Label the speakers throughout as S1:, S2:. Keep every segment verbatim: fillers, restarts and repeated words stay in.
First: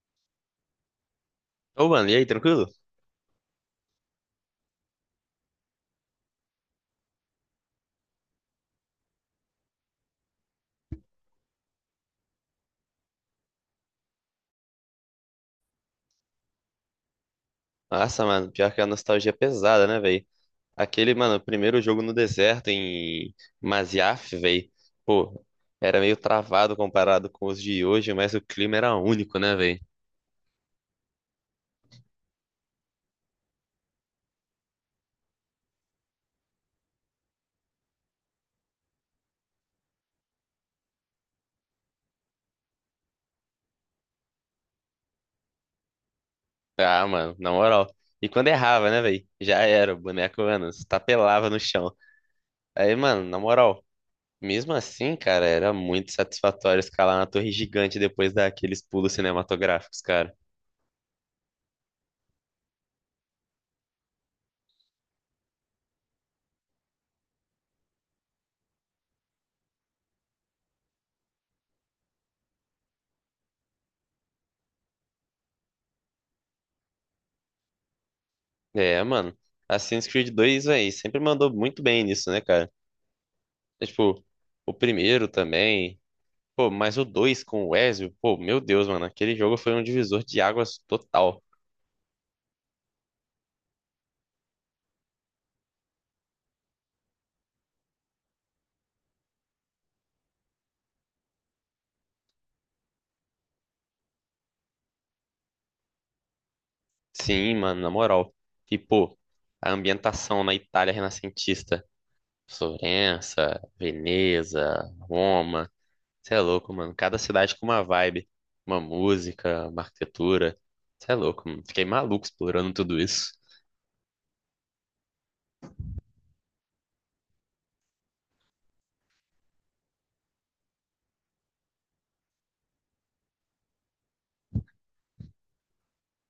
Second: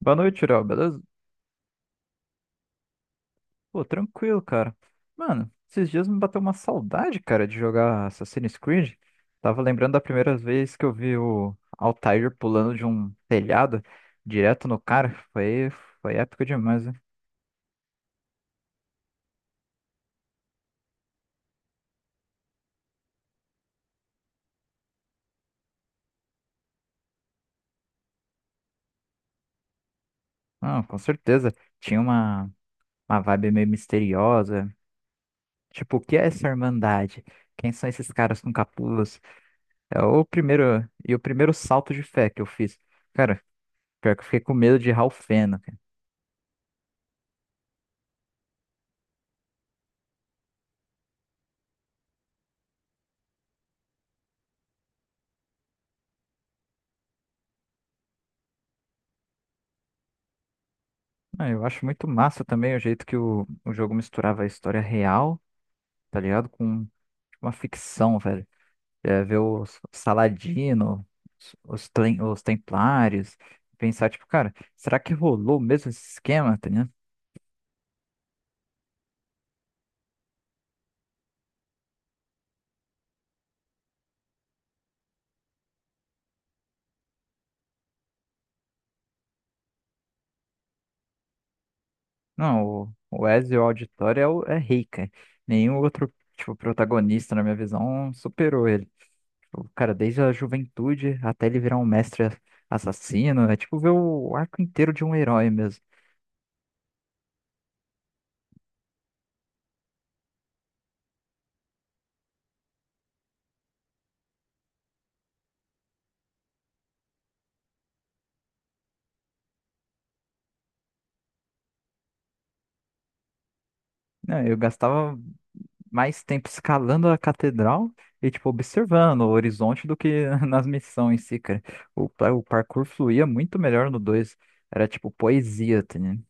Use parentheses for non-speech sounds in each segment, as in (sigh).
S1: Boa noite, Léo, beleza?
S2: Ô, mano, e aí, tranquilo?
S1: Pô, tranquilo, cara. Mano, esses dias me bateu uma saudade, cara, de jogar Assassin's Creed. Tava lembrando da primeira vez que eu vi o Altair pulando de um telhado direto no cara. Foi, foi épico demais, né?
S2: Nossa, mano, pior que a nostalgia é pesada, né, velho? Aquele, mano, primeiro jogo no deserto em Masyaf, velho. Pô, era meio travado comparado com os de hoje, mas o clima era único, né, velho?
S1: Não, com certeza. Tinha uma, uma vibe meio misteriosa. Tipo, o que é essa Irmandade? Quem são esses caras com capuz? É o primeiro, e o primeiro salto de fé que eu fiz. Cara, pior que eu fiquei com medo de Ralph.
S2: Ah, mano, na moral. E quando errava, né, velho? Já era, o boneco, mano, se tapelava no chão. Aí, mano, na moral, mesmo assim, cara, era muito satisfatório escalar na torre gigante depois daqueles pulos cinematográficos, cara.
S1: Ah, eu acho muito massa também o jeito que o, o jogo misturava a história real, tá ligado? Com tipo, uma ficção, velho. É, ver os Saladino, os, os, tlen- os Templários, pensar, tipo, cara, será que rolou mesmo esse esquema, tá ligado?
S2: É, mano. Assassin's Creed dois, velho, sempre mandou muito bem nisso, né, cara? É, tipo, o primeiro também. Pô, mas o dois com o Ezio, pô, meu Deus, mano, aquele jogo foi um divisor de águas total.
S1: Não, o, o Ezio Auditore é, o- é rei, cara. Nenhum outro, tipo, protagonista, na minha visão, superou ele. O cara, desde a juventude até ele virar um mestre assassino, é tipo ver o arco inteiro de um herói mesmo.
S2: Sim, mano, na moral. E, pô, a ambientação na Itália renascentista. Florença, Veneza, Roma. Você é louco, mano. Cada cidade com uma vibe, uma música, uma arquitetura. Você é louco, mano. Fiquei maluco explorando tudo isso.
S1: Não, eu gastava mais tempo escalando a catedral e, tipo, observando o horizonte do que (laughs) nas missões em si, cara. O, pa- o parkour fluía muito melhor no dois. Era, tipo, poesia, tá ligado?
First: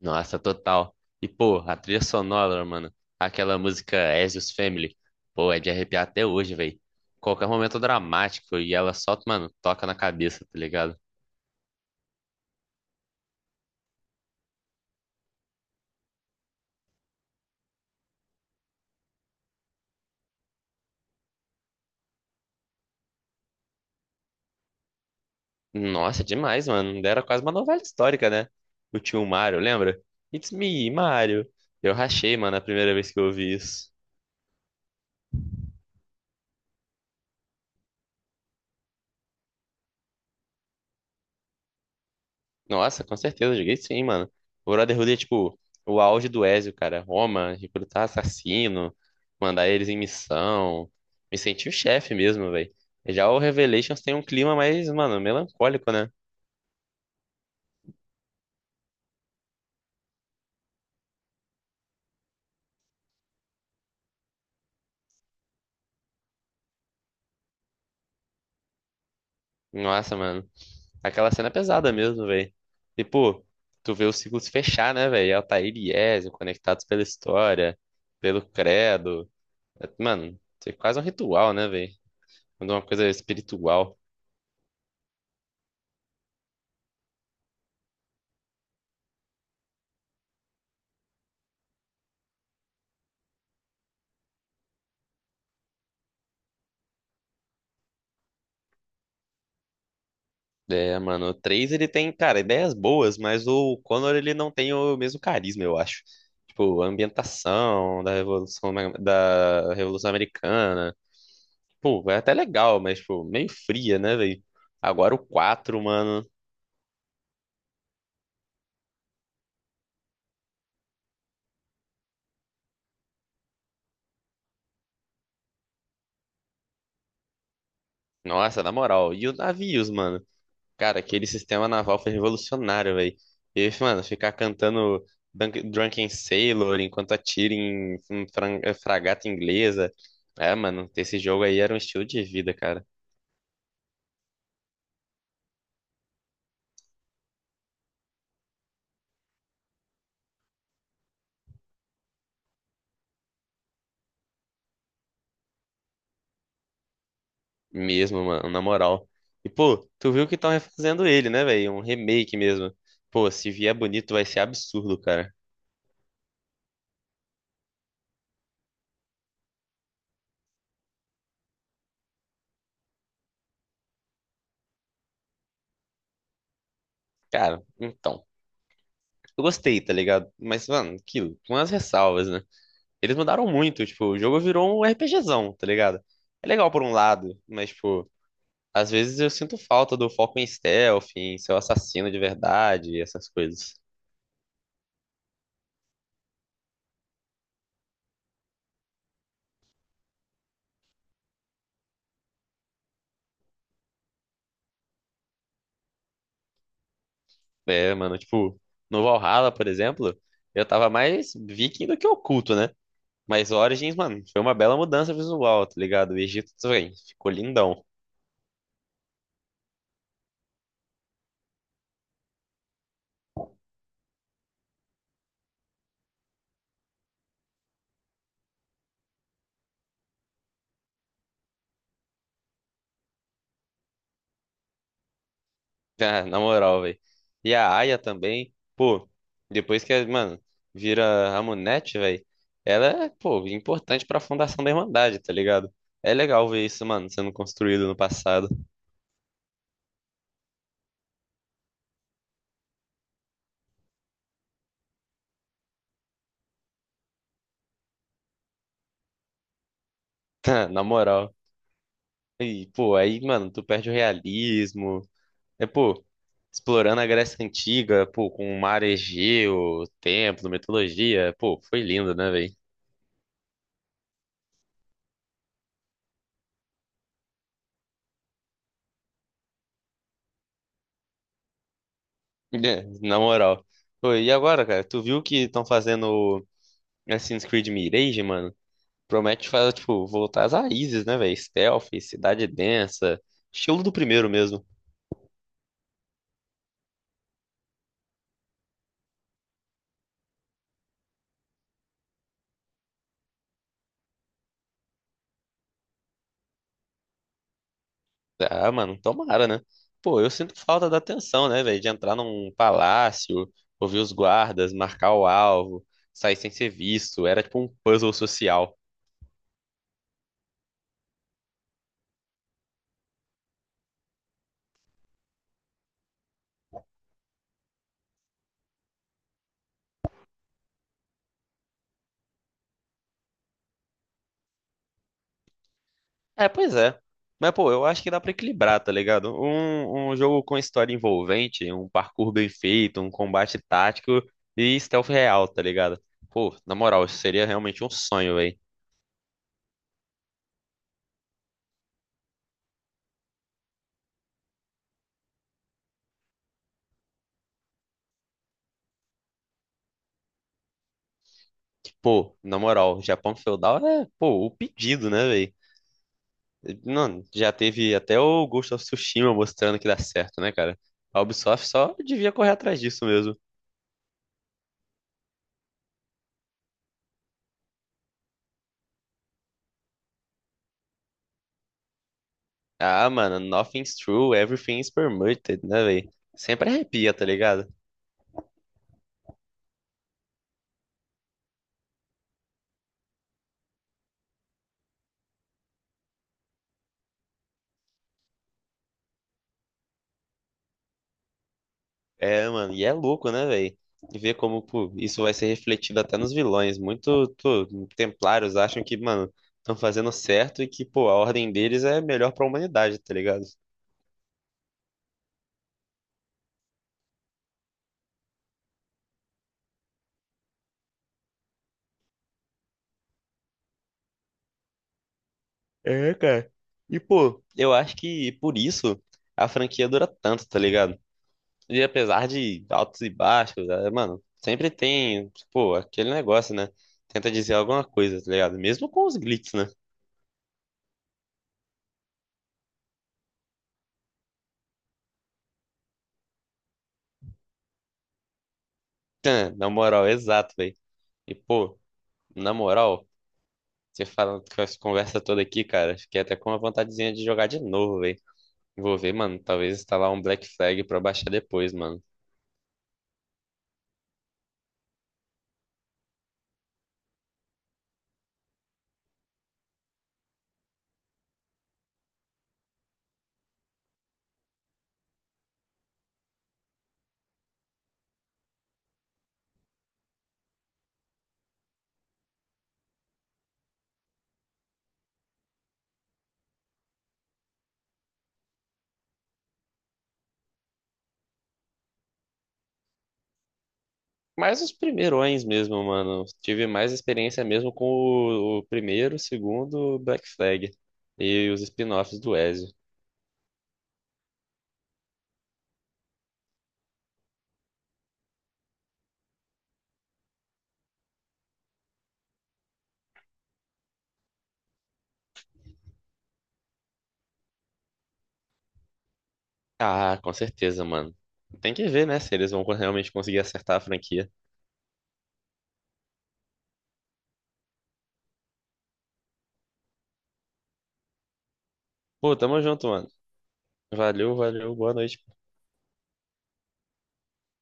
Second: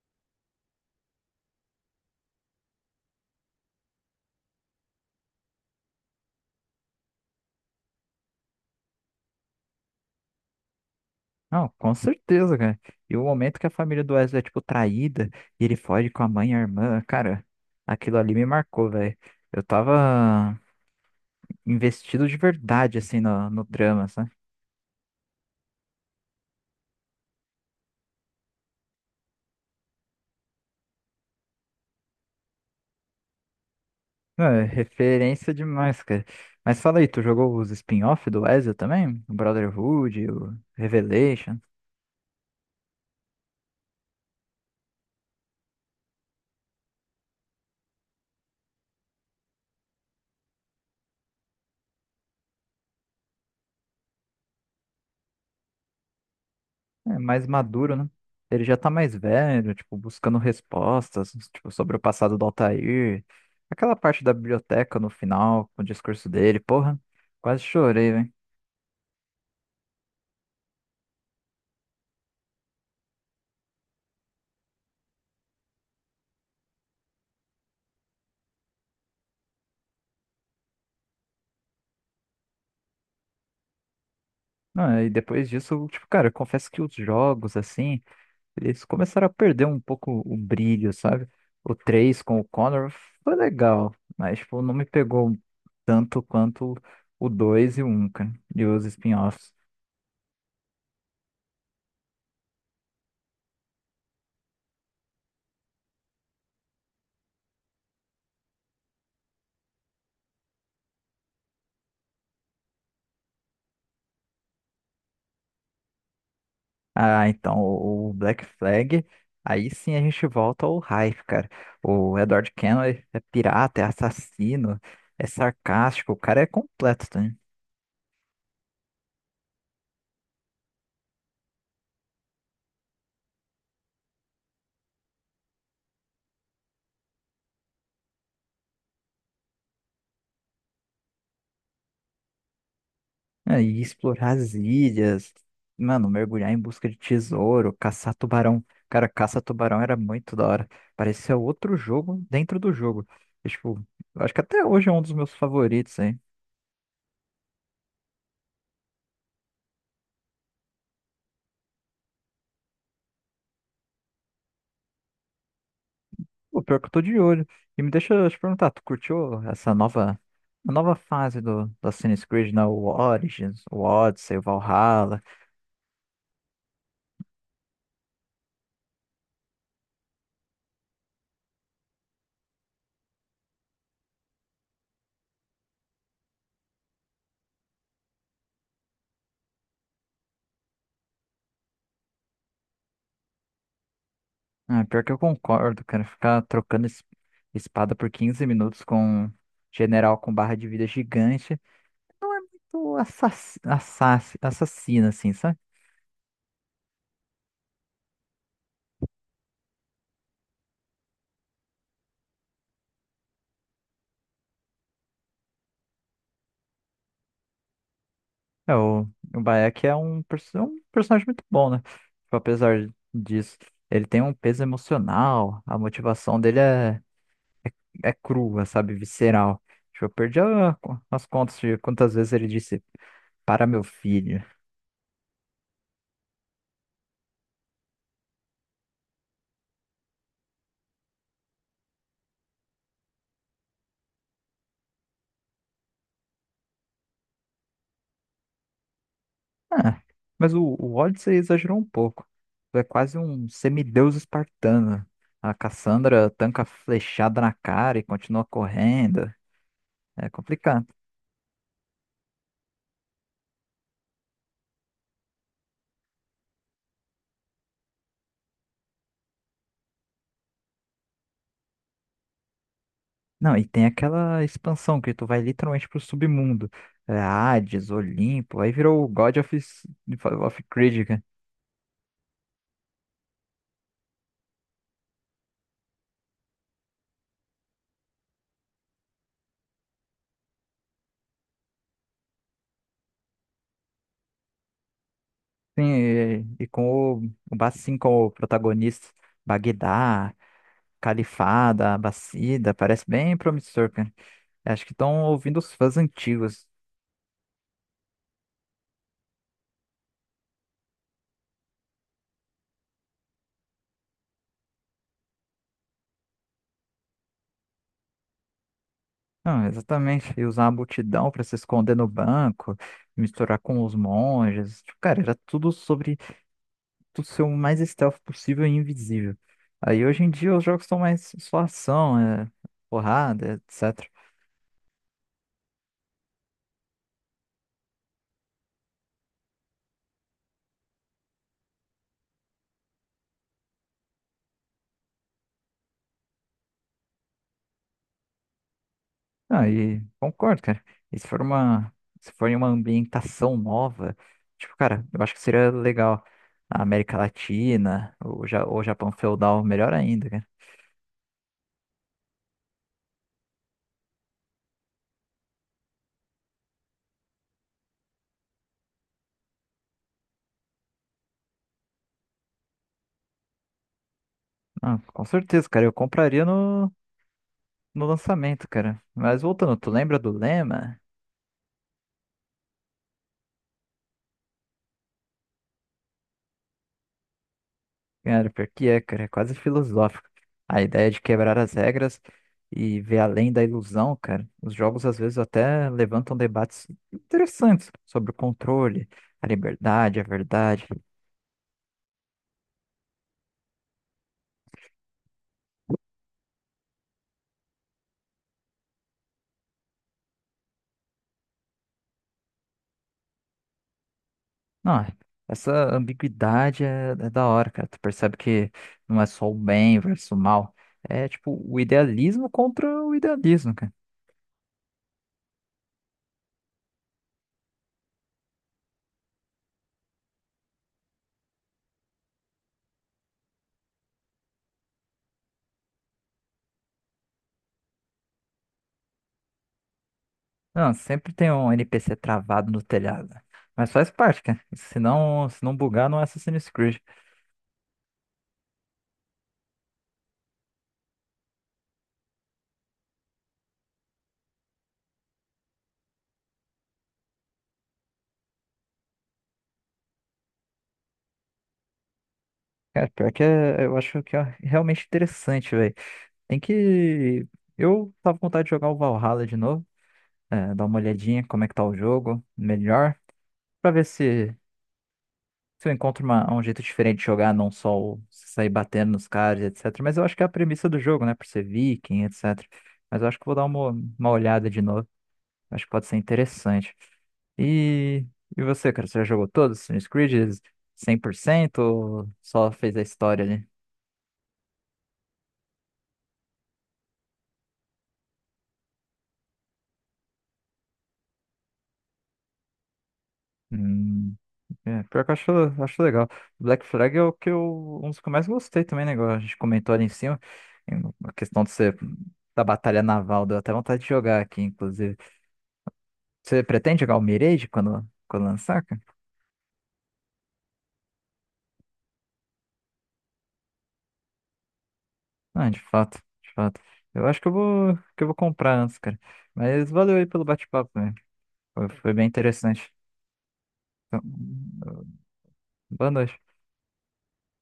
S2: Nossa, total. E, pô, a trilha sonora, mano. Aquela música Ezio's Family. Pô, é de arrepiar até hoje, velho. Qualquer momento dramático e ela só, mano, toca na cabeça, tá ligado?
S1: Não, com certeza, cara. E o momento que a família do Wesley é, tipo, traída e ele foge com a mãe e a irmã, cara, aquilo ali me marcou, velho. Eu tava investido de verdade, assim, no, no drama, sabe?
S2: Nossa, demais, mano. Era quase uma novela histórica, né? O tio Mario, lembra? It's me, Mario. Eu rachei, mano, a primeira vez que eu ouvi isso.
S1: Não, é referência demais, cara. Mas fala aí, tu jogou os spin-off do Ezio também? O Brotherhood, o Revelation?
S2: Nossa, com certeza, joguei sim, mano. O Brotherhood é tipo o auge do Ezio, cara. Roma, recrutar assassino, mandar eles em missão. Me senti o chefe mesmo, velho. Já o Revelations tem um clima mais, mano, melancólico, né?
S1: É mais maduro, né? Ele já tá mais velho, tipo, buscando respostas, tipo, sobre o passado do Altair. Aquela parte da biblioteca no final, com o discurso dele, porra, quase chorei, velho.
S2: Nossa, mano. Aquela cena é pesada mesmo, velho. Tipo, tu vê o ciclo se fechar, né, velho? Altair e Ezio conectados pela história, pelo credo. É, Mano, isso é quase um ritual, né, velho? Quando uma coisa é espiritual.
S1: Não, e depois disso, tipo, cara, eu confesso que os jogos, assim, eles começaram a perder um pouco o brilho, sabe? O três com o Connor foi legal, mas tipo, não me pegou tanto quanto o dois e o um, cara, e os spin-offs.
S2: É, mano, o três ele tem, cara, ideias boas, mas o Connor ele não tem o mesmo carisma, eu acho. Tipo, a ambientação da Revolução, da Revolução Americana. Pô, é até legal, mas, tipo, meio fria, né, velho? Agora o quatro mano.
S1: Ah, então, o o Black Flag, aí sim a gente volta ao hype, cara. O Edward Kenway é pirata, é assassino, é sarcástico, o cara é completo, tá?
S2: Nossa, na moral. E os navios, mano. Cara, aquele sistema naval foi revolucionário, velho. E, mano, ficar cantando Dunk- Drunken Sailor enquanto atira em em fran- eh, fragata inglesa. É, mano, esse jogo aí era um estilo de vida, cara.
S1: É, e explorar as ilhas, mano, mergulhar em busca de tesouro, caçar tubarão. Cara, caça tubarão era muito da hora. Parecia outro jogo dentro do jogo. E, tipo, eu acho que até hoje é um dos meus favoritos, hein?
S2: Mesmo, mano, na moral. E, pô, tu viu que estão refazendo ele, né, velho? Um remake mesmo. Pô, se vier bonito, vai ser absurdo, cara.
S1: O pior que eu tô de olho. E me deixa eu te perguntar, tu curtiu essa nova, a nova fase do, do Assassin's Creed, né? O Origins, o Odyssey, o Valhalla.
S2: Cara, então. Eu gostei, tá ligado? Mas, mano, aquilo, com as ressalvas, né? Eles mudaram muito, tipo, o jogo virou um RPGzão, tá ligado? É legal por um lado, mas, tipo, às vezes eu sinto falta do foco em stealth, em ser o assassino de verdade, essas coisas.
S1: Ah, pior que eu concordo, cara. Ficar trocando es- espada por quinze minutos com um general com barra de vida gigante. Não é muito assass- assass- assassina, assim, sabe?
S2: É, mano, tipo, no Valhalla, por exemplo, eu tava mais viking do que oculto, né? Mas Origins, mano, foi uma bela mudança visual, tá ligado? O Egito também ficou lindão. (laughs)
S1: É, o, o Bayek é um, perso- é um personagem muito bom, né? Tipo, apesar disso, ele tem um peso emocional, a motivação dele é, é crua, sabe? Visceral. Tipo, eu perdi a- as contas de quantas vezes ele disse para meu filho.
S2: Ah, na moral, velho. E a Aya também, pô, depois que, mano, vira a Munete, velho, ela é, pô, importante pra fundação da Irmandade, tá ligado? É legal ver isso, mano, sendo construído no passado.
S1: Ah, mas o, o Odyssey exagerou um pouco. É quase um semideus espartano. A Cassandra tanca flechada na cara e continua correndo. É
S2: (laughs) Na
S1: complicado.
S2: moral. E, pô, aí, mano, tu perde o realismo. É, pô, explorando a Grécia Antiga, pô, com o mar Egeu, o templo, mitologia. Pô, foi lindo, né, velho?
S1: Não, e tem aquela expansão que tu vai literalmente pro submundo. É Hades, Olimpo, aí virou o God of, of Creed, né?
S2: É, na moral. Pô, e agora, cara? Tu viu que estão fazendo o Assassin's Creed Mirage, mano? Promete fazer, tipo, voltar às raízes, né, velho? Stealth, cidade densa, estilo do primeiro mesmo.
S1: Sim, e, e com o, o Bassim como protagonista. Bagdá, Califada, Abacida, parece bem promissor, cara. Acho que estão ouvindo os fãs antigos.
S2: Ah, mano, tomara, né? Pô, eu sinto falta da atenção, né, velho? De entrar num palácio, ouvir os guardas, marcar o alvo, sair sem ser visto. Era tipo um puzzle social.
S1: Não, exatamente. E usar a multidão para se esconder no banco, misturar com os monges. Tipo, cara, era tudo sobre tu ser o mais stealth possível e invisível. Aí hoje em dia os jogos são mais só ação, é, porrada, etcétera.
S2: É, pois é. Mas, pô, eu acho que dá pra equilibrar, tá ligado? Um, um jogo com história envolvente, um parkour bem feito, um combate tático e stealth real, tá ligado? Pô, na moral, isso seria realmente um sonho, velho.
S1: Ah, e concordo, cara. E se for uma, se for em uma ambientação nova, tipo, cara, eu acho que seria legal. A América Latina, o, Ja- o Japão feudal, melhor ainda, cara.
S2: Pô, na moral, Japão feudal é, pô, o pedido, né, velho? Não, já teve até o Ghost of Tsushima mostrando que dá certo, né, cara? A Ubisoft só devia correr atrás disso mesmo.
S1: Não, com certeza, cara, eu compraria no. no lançamento, cara. Mas voltando, tu lembra do lema?
S2: Ah, mano, nothing's true, everything's permitted, né, velho? Sempre arrepia, tá ligado?
S1: Cara, pior que é, cara, é quase filosófico. A ideia de quebrar as regras e ver além da ilusão, cara. Os jogos às vezes até levantam debates interessantes sobre o controle, a liberdade, a verdade.
S2: É, mano, e é louco, né, velho? Ver como, pô, isso vai ser refletido até nos vilões. Muito, pô, templários acham que, mano, estão fazendo certo e que, pô, a ordem deles é melhor pra humanidade, tá ligado?
S1: Não, essa ambiguidade é, é da hora, cara. Tu percebe que não é só o bem versus o mal. É tipo o idealismo contra o idealismo, cara.
S2: É, cara. E, pô, eu acho que por isso a franquia dura tanto, tá ligado? E apesar de altos e baixos, é, mano, sempre tem, pô, aquele negócio, né? Tenta dizer alguma coisa, tá ligado? Mesmo com os glitches, né?
S1: Não, sempre tem um N P C travado no telhado. Mas faz parte, cara. Se não, se não bugar, não é Assassin's Creed.
S2: (laughs) Tã, Na moral, exato, velho. E, pô, na moral. Você falando com essa conversa toda aqui, cara, fiquei até com uma vontadezinha de jogar de novo, velho. Vou ver, mano, talvez instalar um Black Flag pra baixar depois, mano.
S1: Cara, pior que é, eu acho que é realmente interessante, velho. Tem que. Eu tava com vontade de jogar o Valhalla de novo. É, dar uma olhadinha como é que tá o jogo, melhor. Pra ver se, se eu encontro uma- um jeito diferente de jogar, não só o- sair batendo nos caras, etcétera. Mas eu acho que é a premissa do jogo, né? Por ser viking, etcétera. Mas eu acho que vou dar uma, uma olhada de novo. Acho que pode ser interessante. E, e você, cara, você já jogou todos os Assassin's Creed cem por cento ou só fez a história ali?
S2: Mas os primeirões mesmo, mano. Tive mais experiência mesmo com o, o primeiro, o segundo Black Flag e os spin-offs do Ezio.
S1: Hum, É, pior que eu acho, acho legal. Black Flag é o que eu, um dos que eu mais gostei também, né? Igual a gente comentou ali em cima, em- a questão de ser da batalha naval, deu até vontade de jogar aqui, inclusive. Você pretende jogar o Mirage quando, quando lançar, cara?
S2: Ah, com certeza, mano. Tem que ver, né, se eles vão realmente conseguir acertar a franquia.
S1: Ah, de fato, de fato. Eu acho que eu vou, que eu vou comprar antes, cara. Mas valeu aí pelo bate-papo, né? Foi, foi bem
S2: Pô, tamo junto,
S1: interessante.
S2: mano. Valeu, valeu, boa noite.
S1: Boa noite.